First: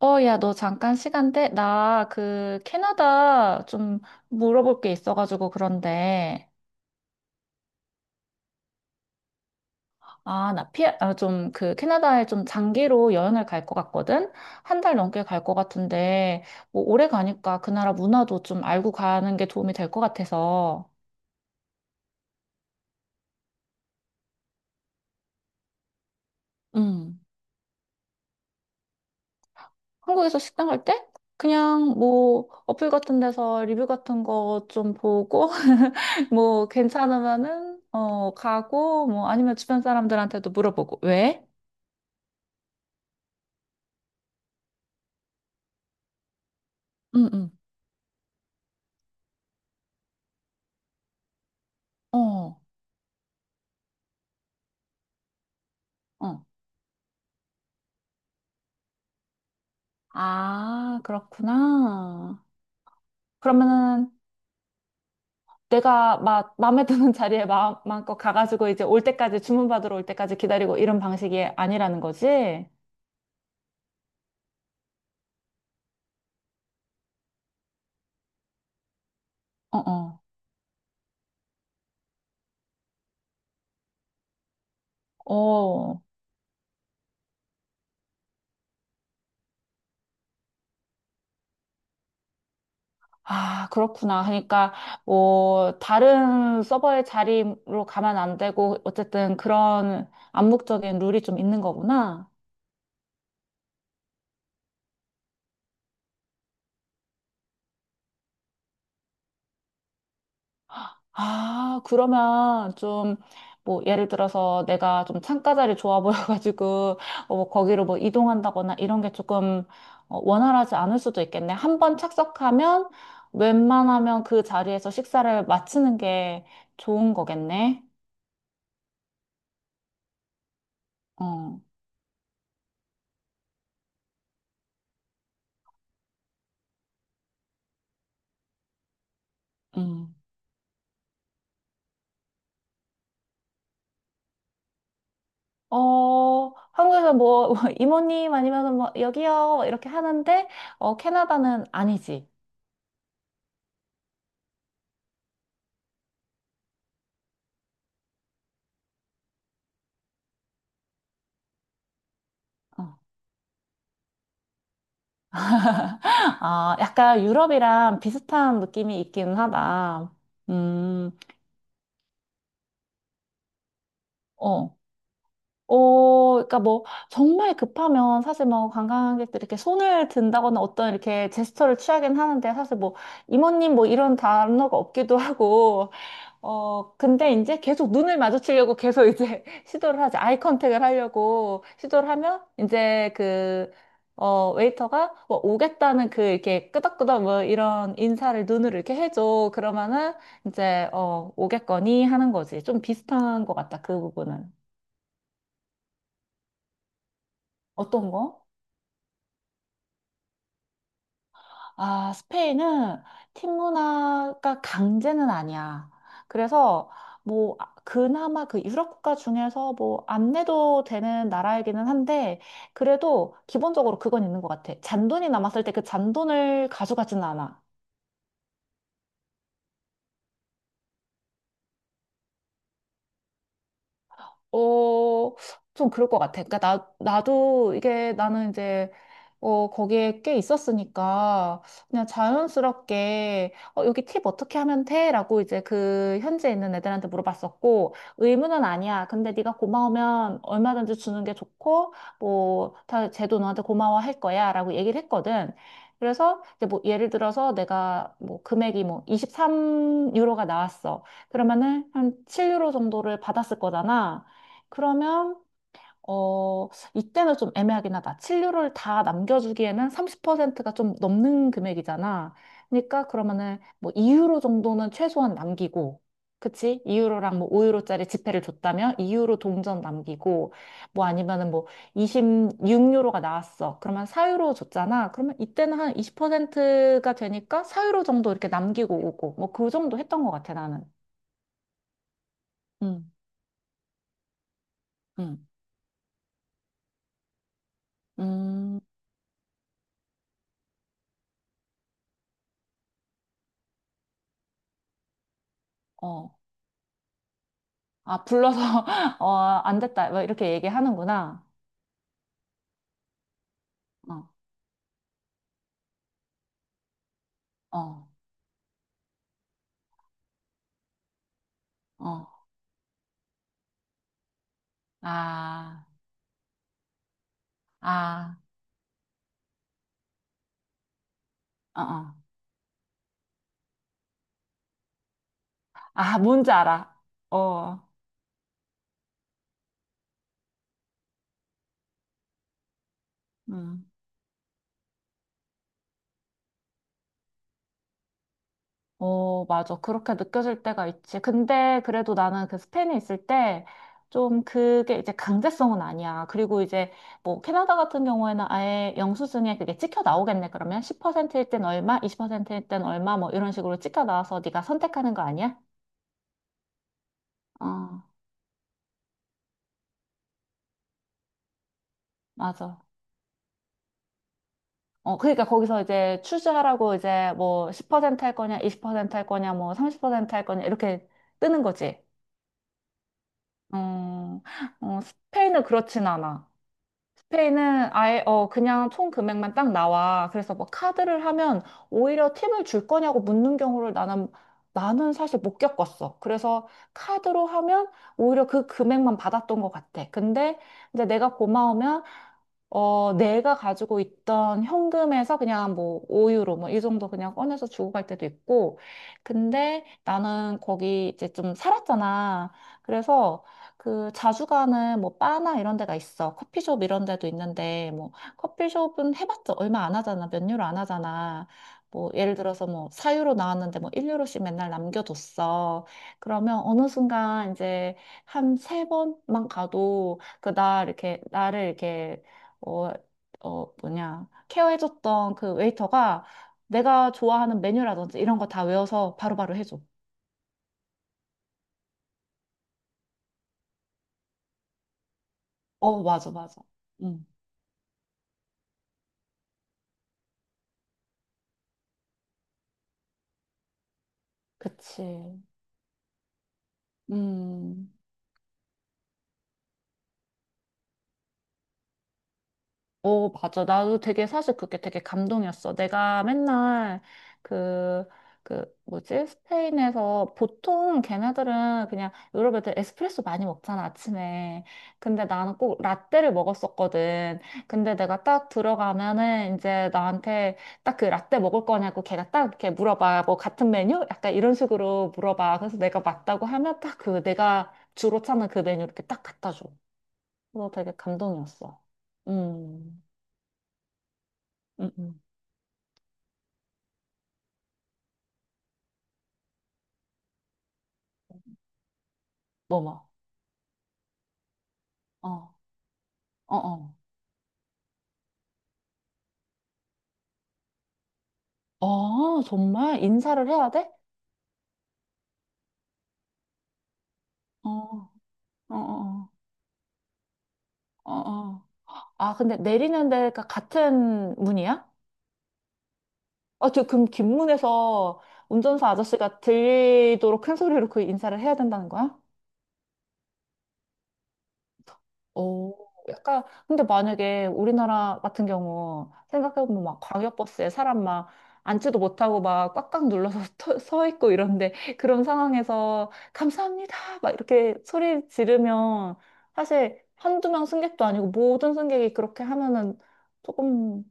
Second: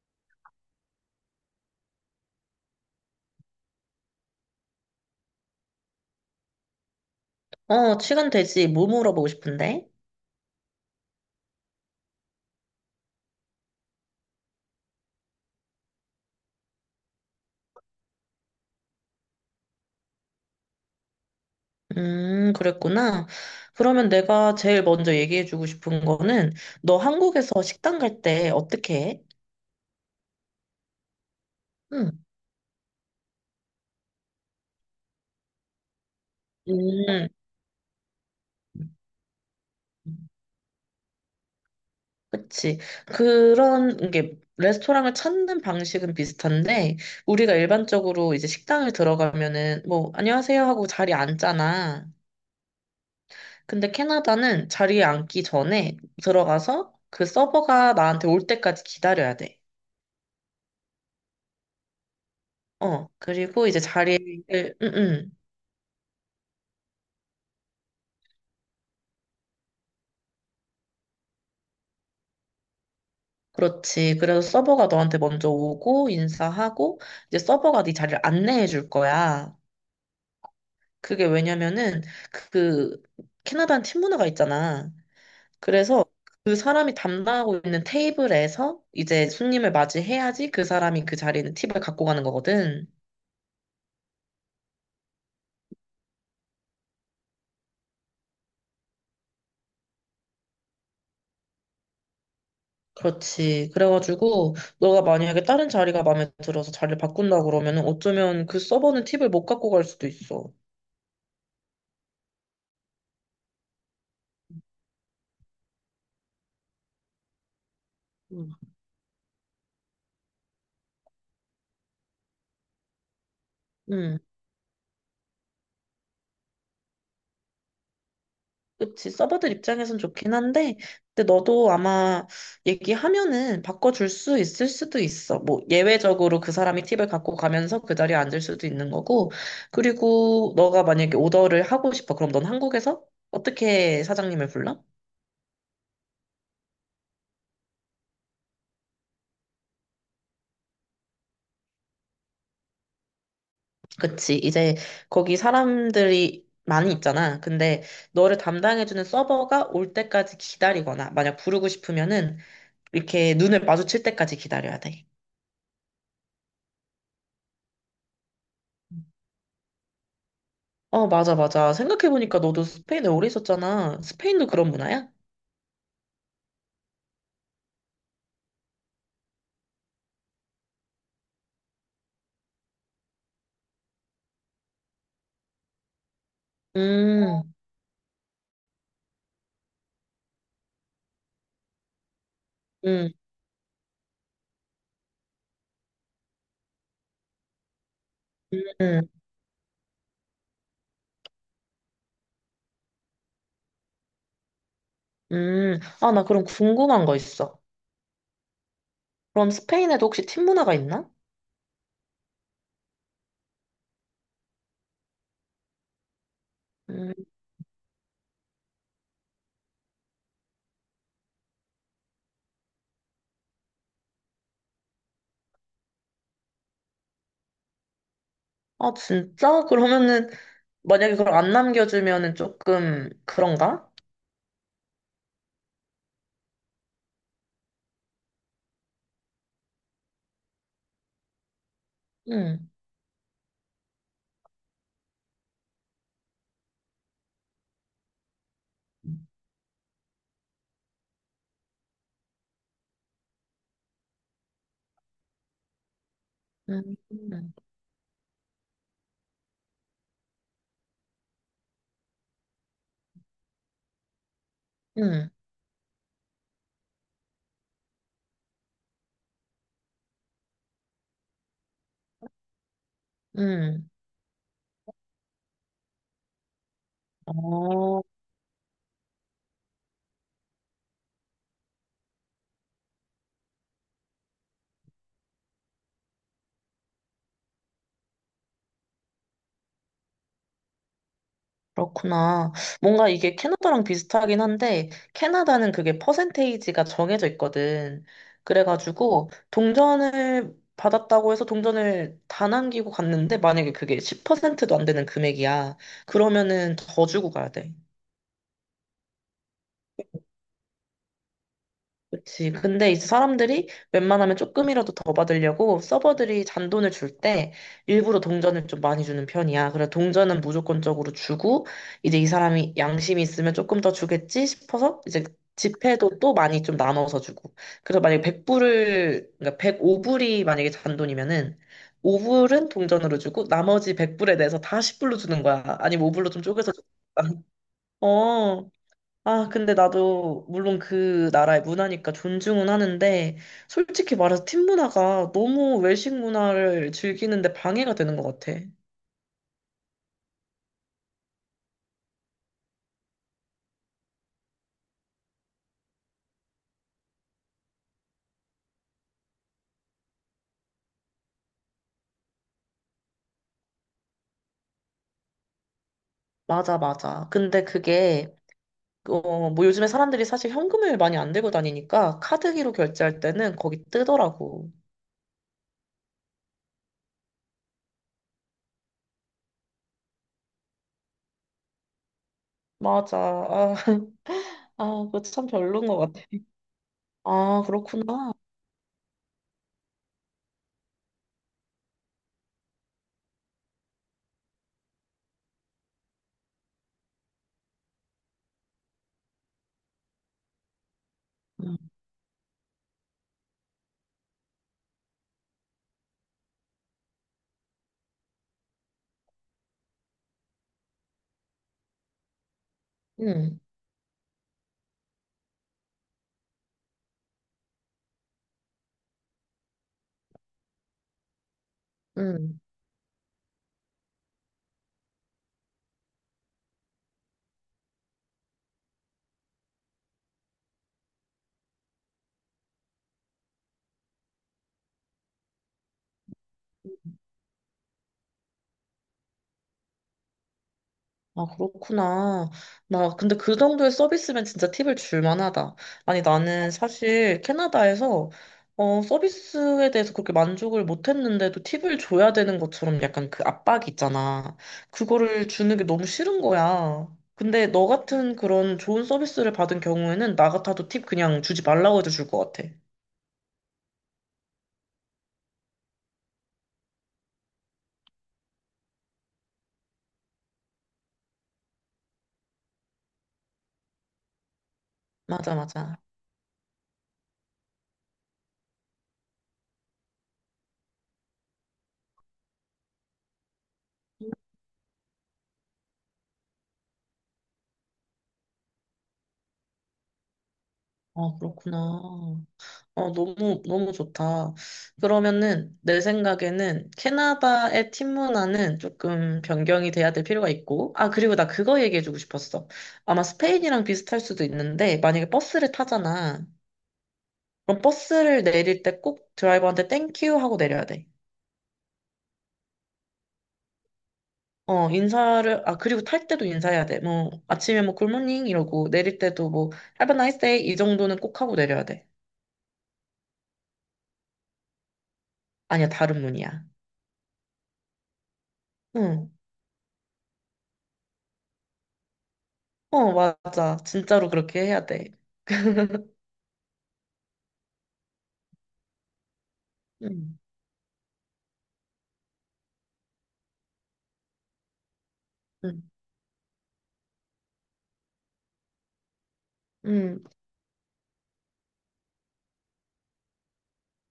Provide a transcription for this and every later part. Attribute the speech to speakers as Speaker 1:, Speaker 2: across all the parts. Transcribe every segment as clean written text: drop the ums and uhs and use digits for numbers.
Speaker 1: 어, 야, 너 잠깐 시간 돼? 나 그 캐나다 좀 물어볼 게 있어가지고 그런데.
Speaker 2: 어, 시간 되지. 뭐 물어보고 싶은데?
Speaker 1: 아, 좀 그 캐나다에 좀 장기로 여행을 갈 것 같거든? 한 달 넘게 갈 것 같은데, 뭐 오래 가니까 그 나라 문화도 좀 알고 가는 게 도움이 될 것 같아서.
Speaker 2: 그랬구나. 그러면 내가 제일 먼저 얘기해주고 싶은 거는, 너
Speaker 1: 음.
Speaker 2: 한국에서 식당 갈 때 어떻게 해?
Speaker 1: 한국에서 식당 갈 때? 그냥
Speaker 2: 응.
Speaker 1: 뭐 어플 같은 데서 리뷰 같은 거 좀 보고 뭐
Speaker 2: 음,
Speaker 1: 괜찮으면은 어 가고 뭐 아니면 주변 사람들한테도 물어보고 왜?
Speaker 2: 그치. 그런 게, 레스토랑을 찾는 방식은 비슷한데,
Speaker 1: 응, 응.
Speaker 2: 우리가 일반적으로 이제 식당을 들어가면은, 뭐, 안녕하세요 하고 자리에 앉잖아.
Speaker 1: 어,
Speaker 2: 근데 캐나다는 자리에 앉기 전에
Speaker 1: 어.
Speaker 2: 들어가서 그 서버가 나한테 올 때까지 기다려야 돼.
Speaker 1: 아, 그렇구나.
Speaker 2: 어, 그리고 이제
Speaker 1: 그러면은
Speaker 2: 자리를, 응, 응.
Speaker 1: 내가 막 마음에 드는 자리에 마음껏 가가지고 이제 올 때까지 주문받으러 올 때까지 기다리고 이런 방식이 아니라는 거지?
Speaker 2: 그렇지. 그래서 서버가 너한테 먼저 오고, 인사하고, 이제 서버가 네 자리를 안내해 줄 거야.
Speaker 1: 어, 어.
Speaker 2: 그게 왜냐면은, 그, 캐나다는 팀 문화가 있잖아.
Speaker 1: 어.
Speaker 2: 그래서 그 사람이 담당하고 있는 테이블에서 이제 손님을 맞이해야지 그 사람이 그 자리에 있는 팁을 갖고 가는 거거든.
Speaker 1: 아, 그렇구나. 그러니까 뭐 다른 서버의 자리로 가면 안 되고 어쨌든 그런 암묵적인 룰이 좀 있는 거구나.
Speaker 2: 그렇지. 그래가지고, 너가 만약에 다른 자리가 마음에 들어서 자리를 바꾼다 그러면은 어쩌면 그 서버는 팁을 못 갖고 갈 수도 있어.
Speaker 1: 아, 그러면 좀, 뭐, 예를 들어서 내가 좀 창가 자리 좋아 보여가지고, 어, 뭐 거기로 뭐
Speaker 2: 음.
Speaker 1: 이동한다거나 이런 게 조금 어, 원활하지 않을 수도 있겠네. 한번 착석하면
Speaker 2: 응.
Speaker 1: 웬만하면 그 자리에서 식사를 마치는 게 좋은 거겠네.
Speaker 2: 그치, 서버들 입장에선 좋긴 한데, 근데
Speaker 1: 어,
Speaker 2: 너도 아마 얘기하면은 바꿔줄 수 있을 수도 있어. 뭐, 예외적으로 그 사람이 팁을 갖고 가면서 그 자리에 앉을 수도 있는 거고,
Speaker 1: 음.
Speaker 2: 그리고 너가 만약에 오더를 하고 싶어. 그럼 넌 한국에서 어떻게 사장님을 불러?
Speaker 1: 어, 한국에서 뭐, 이모님 아니면 뭐, 여기요, 이렇게 하는데, 어, 캐나다는 아니지.
Speaker 2: 그치, 이제 거기 사람들이 많이 있잖아. 근데 너를 담당해주는 서버가 올 때까지 기다리거나, 만약 부르고 싶으면은
Speaker 1: 어.
Speaker 2: 이렇게 눈을 마주칠 때까지 기다려야 돼.
Speaker 1: 아, 약간 유럽이랑 비슷한 느낌이 있기는 하다.
Speaker 2: 어,
Speaker 1: 음,
Speaker 2: 맞아, 맞아. 생각해보니까 너도 스페인에 오래 있었잖아. 스페인도 그런
Speaker 1: 어.
Speaker 2: 문화야?
Speaker 1: 어, 그러니까 뭐, 정말 급하면 사실 뭐, 관광객들이 이렇게 손을 든다거나 어떤 이렇게 제스처를 취하긴 하는데, 사실 뭐, 이모님 뭐 이런 단어가 없기도 하고, 어, 근데
Speaker 2: 음,
Speaker 1: 이제 계속 눈을 마주치려고 계속 이제 시도를 하지. 아이 컨택을 하려고 시도를 하면 이제
Speaker 2: 음,
Speaker 1: 그, 어, 웨이터가 뭐 오겠다는 그 이렇게 끄덕끄덕 뭐 이런 인사를 눈으로 이렇게
Speaker 2: 음,
Speaker 1: 해줘. 그러면은 이제, 어, 오겠거니 하는 거지. 좀 비슷한 것 같다. 그 부분은.
Speaker 2: 아, 나 그럼 궁금한 거 있어.
Speaker 1: 어떤 거?
Speaker 2: 그럼 스페인에도 혹시 팀 문화가 있나?
Speaker 1: 아, 스페인은 팀 문화가 강제는 아니야. 그래서
Speaker 2: 음,
Speaker 1: 뭐 아, 그나마 그 유럽 국가 중에서 뭐 안 내도 되는 나라이기는 한데 그래도 기본적으로 그건 있는 것 같아. 잔돈이 남았을 때 그 잔돈을 가져가지는 않아.
Speaker 2: 아, 진짜? 그러면은, 만약에 그걸 안 남겨주면은 조금 그런가?
Speaker 1: 어, 좀 그럴 것 같아. 그러니까 나도 이게 나는 이제, 어, 거기에 꽤 있었으니까, 그냥
Speaker 2: 음,
Speaker 1: 자연스럽게, 어, 여기 팁 어떻게 하면 돼? 라고 이제 그 현지에 있는 애들한테 물어봤었고, 의무는 아니야. 근데 네가 고마우면 얼마든지 주는 게 좋고, 뭐, 다, 쟤도 너한테 고마워할 거야. 라고 얘기를 했거든. 그래서 이제 뭐
Speaker 2: 음,
Speaker 1: 예를 들어서
Speaker 2: 음,
Speaker 1: 내가 뭐 금액이 뭐 23유로가 나왔어. 그러면은 한 7유로 정도를 받았을 거잖아.
Speaker 2: 음.
Speaker 1: 그러면 어, 이때는 좀 애매하긴 하다. 치료를 다 남겨주기에는 30%가 좀 넘는 금액이잖아. 그러니까 그러면은
Speaker 2: 음.
Speaker 1: 뭐 2유로 정도는 최소한 남기고, 그치? 2유로랑 뭐
Speaker 2: 어,
Speaker 1: 5유로짜리 지폐를 줬다면 2유로 동전 남기고, 뭐 아니면은 뭐 26유로가 나왔어. 그러면 4유로 줬잖아. 그러면 이때는 한 20%가 되니까 4유로 정도 이렇게 남기고 오고, 뭐 그 정도 했던 것 같아, 나는.
Speaker 2: 그렇구나. 뭔가
Speaker 1: 응,
Speaker 2: 이게 캐나다랑 비슷하긴 한데,
Speaker 1: 응,
Speaker 2: 캐나다는 그게 퍼센테이지가 정해져 있거든.
Speaker 1: 음,
Speaker 2: 그래가지고, 동전을 받았다고 해서 동전을 다 남기고 갔는데, 만약에 그게 10%도 안 되는 금액이야.
Speaker 1: 어.
Speaker 2: 그러면은 더 주고 가야 돼.
Speaker 1: 아, 불러서, 어, 안 됐다. 뭐 이렇게 얘기하는구나.
Speaker 2: 그치. 근데 이제 사람들이
Speaker 1: 어,
Speaker 2: 웬만하면 조금이라도 더 받으려고 서버들이 잔돈을 줄 때
Speaker 1: 어,
Speaker 2: 일부러 동전을 좀 많이 주는 편이야. 그래서 동전은 무조건적으로 주고 이제 이
Speaker 1: 어.
Speaker 2: 사람이 양심이 있으면 조금 더 주겠지 싶어서 이제
Speaker 1: 아,
Speaker 2: 지폐도 또 많이 좀 나눠서 주고. 그래서 만약에
Speaker 1: 아,
Speaker 2: 100불을, 그러니까 105불이 만약에 잔돈이면은
Speaker 1: 어, 어.
Speaker 2: 5불은 동전으로 주고 나머지 100불에 대해서 다 10불로 주는 거야. 아니면
Speaker 1: 아,
Speaker 2: 5불로 좀
Speaker 1: 뭔지
Speaker 2: 쪼개서 주는
Speaker 1: 알아.
Speaker 2: 거야.
Speaker 1: 어,
Speaker 2: 어. 아, 근데 나도 물론 그 나라의 문화니까 존중은 하는데
Speaker 1: 음.
Speaker 2: 솔직히 말해서 팀 문화가 너무 외식 문화를 즐기는데 방해가 되는 것 같아.
Speaker 1: 어, 맞아. 그렇게 느껴질 때가 있지. 근데 그래도 나는 그 스페인에 있을 때, 좀 그게 이제 강제성은 아니야. 그리고 이제 뭐 캐나다 같은 경우에는 아예 영수증에 그게 찍혀 나오겠네. 그러면 10%일 땐 얼마, 20%일 땐 얼마 뭐 이런 식으로 찍혀 나와서 네가 선택하는 거 아니야?
Speaker 2: 맞아, 맞아. 근데
Speaker 1: 어,
Speaker 2: 그게 어, 뭐 요즘에 사람들이 사실 현금을 많이 안 들고 다니니까 카드기로
Speaker 1: 맞아.
Speaker 2: 결제할 때는 거기 뜨더라고.
Speaker 1: 어, 그러니까 거기서 이제 추즈하라고 이제 뭐 10%할 거냐, 20%할 거냐, 뭐 30%할 거냐, 이렇게 뜨는 거지.
Speaker 2: 맞아. 아,
Speaker 1: 어, 어,
Speaker 2: 아, 그거 참
Speaker 1: 스페인은
Speaker 2: 별론 것
Speaker 1: 그렇진
Speaker 2: 같아.
Speaker 1: 않아.
Speaker 2: 아,
Speaker 1: 스페인은 아예
Speaker 2: 그렇구나.
Speaker 1: 어 그냥 총 금액만 딱 나와. 그래서 뭐 카드를 하면 오히려 팁을 줄 거냐고 묻는 경우를 나는 사실 못 겪었어. 그래서 카드로 하면 오히려 그 금액만 받았던 것 같아. 근데 이제 내가 고마우면 어 내가 가지고 있던 현금에서 그냥 뭐 5유로 뭐 이 정도 그냥 꺼내서 주고 갈 때도 있고. 근데 나는 거기 이제 좀 살았잖아. 그래서
Speaker 2: 응,
Speaker 1: 그 자주 가는 뭐 바나 이런 데가 있어. 커피숍 이런 데도 있는데 뭐 커피숍은 해봤자 얼마 안 하잖아. 몇 유로 안 하잖아. 뭐 예를
Speaker 2: 응.
Speaker 1: 들어서 뭐 4유로 나왔는데 뭐 1유로씩 맨날 남겨뒀어. 그러면 어느 순간 이제 한 세 번만 가도 그 나 이렇게 나를 이렇게 어, 어 뭐냐 케어해줬던 그 웨이터가 내가 좋아하는 메뉴라든지 이런 거 다 외워서 바로바로 해줘.
Speaker 2: 아, 그렇구나. 나, 근데 그 정도의 서비스면 진짜 팁을 줄 만하다.
Speaker 1: 어
Speaker 2: 아니,
Speaker 1: 맞아 맞아.
Speaker 2: 나는
Speaker 1: 응
Speaker 2: 사실 캐나다에서, 어, 서비스에 대해서 그렇게 만족을 못 했는데도 팁을 줘야 되는 것처럼 약간 그 압박이 있잖아.
Speaker 1: 그치.
Speaker 2: 그거를 주는 게 너무 싫은 거야. 근데 너
Speaker 1: 음.
Speaker 2: 같은 그런 좋은 서비스를 받은 경우에는 나 같아도 팁 그냥 주지 말라고 해도 줄 것 같아.
Speaker 1: 어, 맞아. 나도 되게 사실 그게 되게 감동이었어. 내가 맨날 그, 뭐지? 스페인에서 보통 걔네들은 그냥 유럽 애들 에스프레소 많이 먹잖아, 아침에. 근데
Speaker 2: 맞아,
Speaker 1: 나는 꼭
Speaker 2: 맞아.
Speaker 1: 라떼를 먹었었거든. 근데 내가 딱 들어가면은 이제 나한테 딱 그 라떼 먹을 거냐고 걔가 딱 이렇게 물어봐. 뭐 같은 메뉴? 약간 이런 식으로 물어봐. 그래서 내가 맞다고 하면 딱 그 내가 주로 찾는 그 메뉴 이렇게 딱 갖다 줘. 그거 되게
Speaker 2: 아, 그렇구나.
Speaker 1: 감동이었어. 음.
Speaker 2: 어, 너무, 너무 좋다.
Speaker 1: 응, 응.
Speaker 2: 그러면은, 내 생각에는 캐나다의 팀 문화는 조금 변경이 돼야 될 필요가 있고, 아, 그리고 나 그거 얘기해주고 싶었어.
Speaker 1: 뭐, 뭐.
Speaker 2: 아마 스페인이랑 비슷할 수도 있는데,
Speaker 1: 어,
Speaker 2: 만약에 버스를
Speaker 1: 어,
Speaker 2: 타잖아.
Speaker 1: 어.
Speaker 2: 그럼 버스를 내릴 때 꼭 드라이버한테 땡큐 하고 내려야 돼.
Speaker 1: 어, 정말? 인사를 해야 돼?
Speaker 2: 어, 인사를, 아, 그리고 탈 때도 인사해야 돼. 뭐,
Speaker 1: 어,
Speaker 2: 아침에 뭐 굿모닝
Speaker 1: 어,
Speaker 2: 이러고, 내릴
Speaker 1: 어,
Speaker 2: 때도 뭐, Have a nice day 이
Speaker 1: 어,
Speaker 2: 정도는 꼭 하고
Speaker 1: 어.
Speaker 2: 내려야 돼.
Speaker 1: 아, 근데 내리는 데가 같은 문이야?
Speaker 2: 아니야, 다른 문이야.
Speaker 1: 아, 저, 그럼 긴 문에서 운전사
Speaker 2: 응.
Speaker 1: 아저씨가 들리도록 큰 소리로 그 인사를 해야 된다는 거야?
Speaker 2: 어, 맞아. 진짜로 그렇게 해야 돼.
Speaker 1: 어, 약간, 근데 만약에 우리나라 같은 경우, 생각해보면 막
Speaker 2: 음,
Speaker 1: 광역버스에 사람 막 앉지도 못하고 막 꽉꽉 눌러서 서 있고 이런데, 그런
Speaker 2: 음,
Speaker 1: 상황에서 감사합니다! 막 이렇게 소리 지르면, 사실
Speaker 2: 음.
Speaker 1: 한두 명 승객도 아니고 모든 승객이 그렇게 하면은 조금,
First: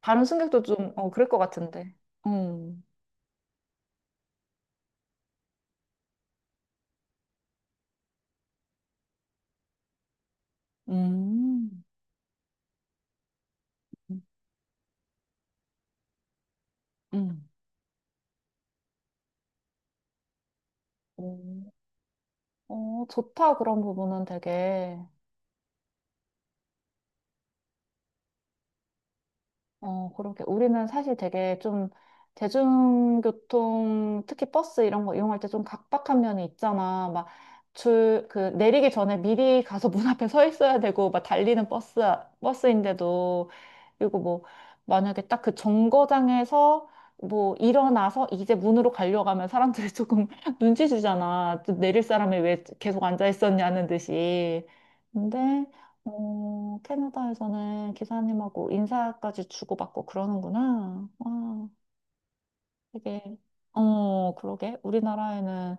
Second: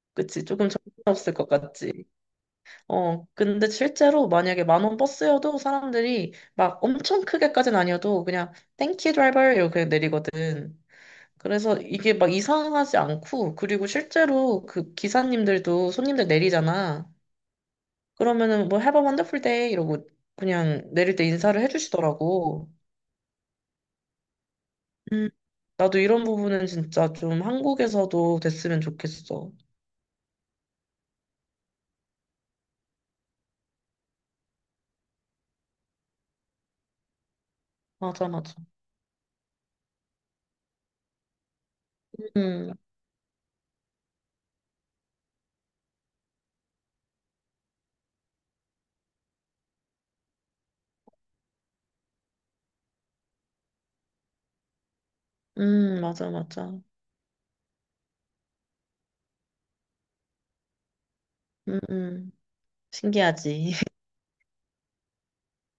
Speaker 1: 다른
Speaker 2: 그치.
Speaker 1: 승객도
Speaker 2: 조금
Speaker 1: 좀, 어, 그럴
Speaker 2: 정신없을
Speaker 1: 것
Speaker 2: 것 같지.
Speaker 1: 같은데. 음,
Speaker 2: 어, 근데 실제로 만약에 만원 버스여도 사람들이 막 엄청 크게까지는 아니어도 그냥 땡큐 드라이버 이렇게 그냥 내리거든. 그래서
Speaker 1: 음,
Speaker 2: 이게 막 이상하지 않고 그리고 실제로 그 기사님들도 손님들 내리잖아.
Speaker 1: 음.
Speaker 2: 그러면은 뭐 Have a wonderful day 이러고 그냥 내릴 때 인사를
Speaker 1: 어,
Speaker 2: 해주시더라고.
Speaker 1: 어, 좋다, 그런 부분은 되게.
Speaker 2: 음, 나도 이런 부분은 진짜 좀 한국에서도 됐으면 좋겠어.
Speaker 1: 어, 그러게. 우리는 사실 되게 좀 대중교통, 특히 버스 이런 거 이용할 때 좀 각박한 면이 있잖아. 막 줄,
Speaker 2: 맞아,
Speaker 1: 그,
Speaker 2: 맞아.
Speaker 1: 내리기 전에 미리 가서 문 앞에 서 있어야 되고, 막 달리는 버스,
Speaker 2: 음.
Speaker 1: 버스인데도. 그리고 뭐 만약에 딱 그 정거장에서 뭐 일어나서 이제 문으로 가려고 하면 사람들이 조금 눈치 주잖아. 또 내릴 사람이 왜 계속 앉아 있었냐는 듯이. 근데
Speaker 2: 맞아,
Speaker 1: 어,
Speaker 2: 맞아.
Speaker 1: 캐나다에서는 기사님하고 인사까지 주고받고 그러는구나. 와,
Speaker 2: 음, 음.
Speaker 1: 되게
Speaker 2: 신기하지.
Speaker 1: 어, 그러게. 우리나라에는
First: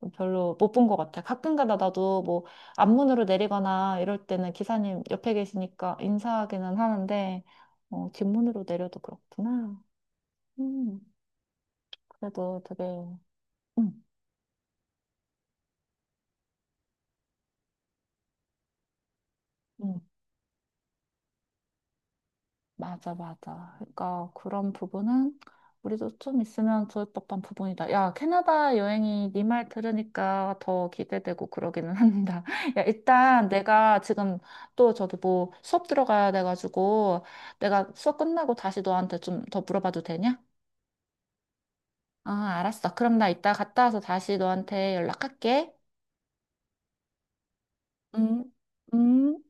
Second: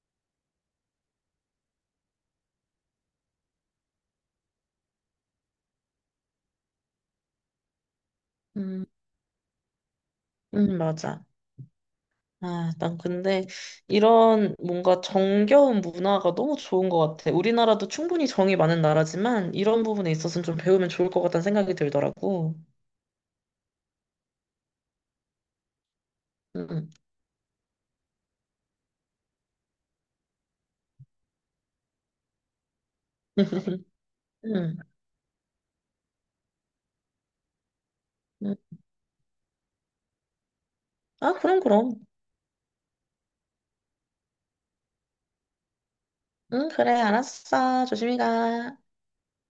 Speaker 1: 좀 별로 못 본 것 같아. 가끔가다 나도 뭐 앞문으로 내리거나 이럴 때는 기사님 옆에 계시니까 인사하기는 하는데 어, 뒷문으로
Speaker 2: 음,
Speaker 1: 내려도 그렇구나. 음,
Speaker 2: 맞아.
Speaker 1: 그래도
Speaker 2: 아,
Speaker 1: 되게
Speaker 2: 난 근데
Speaker 1: 응
Speaker 2: 이런 뭔가 정겨운 문화가 너무 좋은 것 같아. 우리나라도 충분히 정이 많은 나라지만 이런
Speaker 1: 응.
Speaker 2: 부분에 있어서는 좀 배우면 좋을 것 같다는 생각이 들더라고.
Speaker 1: 맞아, 맞아. 그러니까 그런 부분은 우리도 좀 있으면
Speaker 2: 음,
Speaker 1: 좋을 법한 부분이다. 야, 캐나다 여행이 네 말 들으니까 더 기대되고 그러기는 한다. 야, 일단 내가 지금
Speaker 2: 음,
Speaker 1: 또 저기 뭐 수업 들어가야 돼가지고 내가 수업 끝나고
Speaker 2: 음.
Speaker 1: 다시 너한테 좀 더 물어봐도 되냐?
Speaker 2: 아, 그럼, 그럼.
Speaker 1: 아, 알았어. 그럼 나 이따 갔다 와서 다시 너한테 연락할게.
Speaker 2: 응, 그래, 알았어. 조심히
Speaker 1: 응.
Speaker 2: 가.
Speaker 1: 음.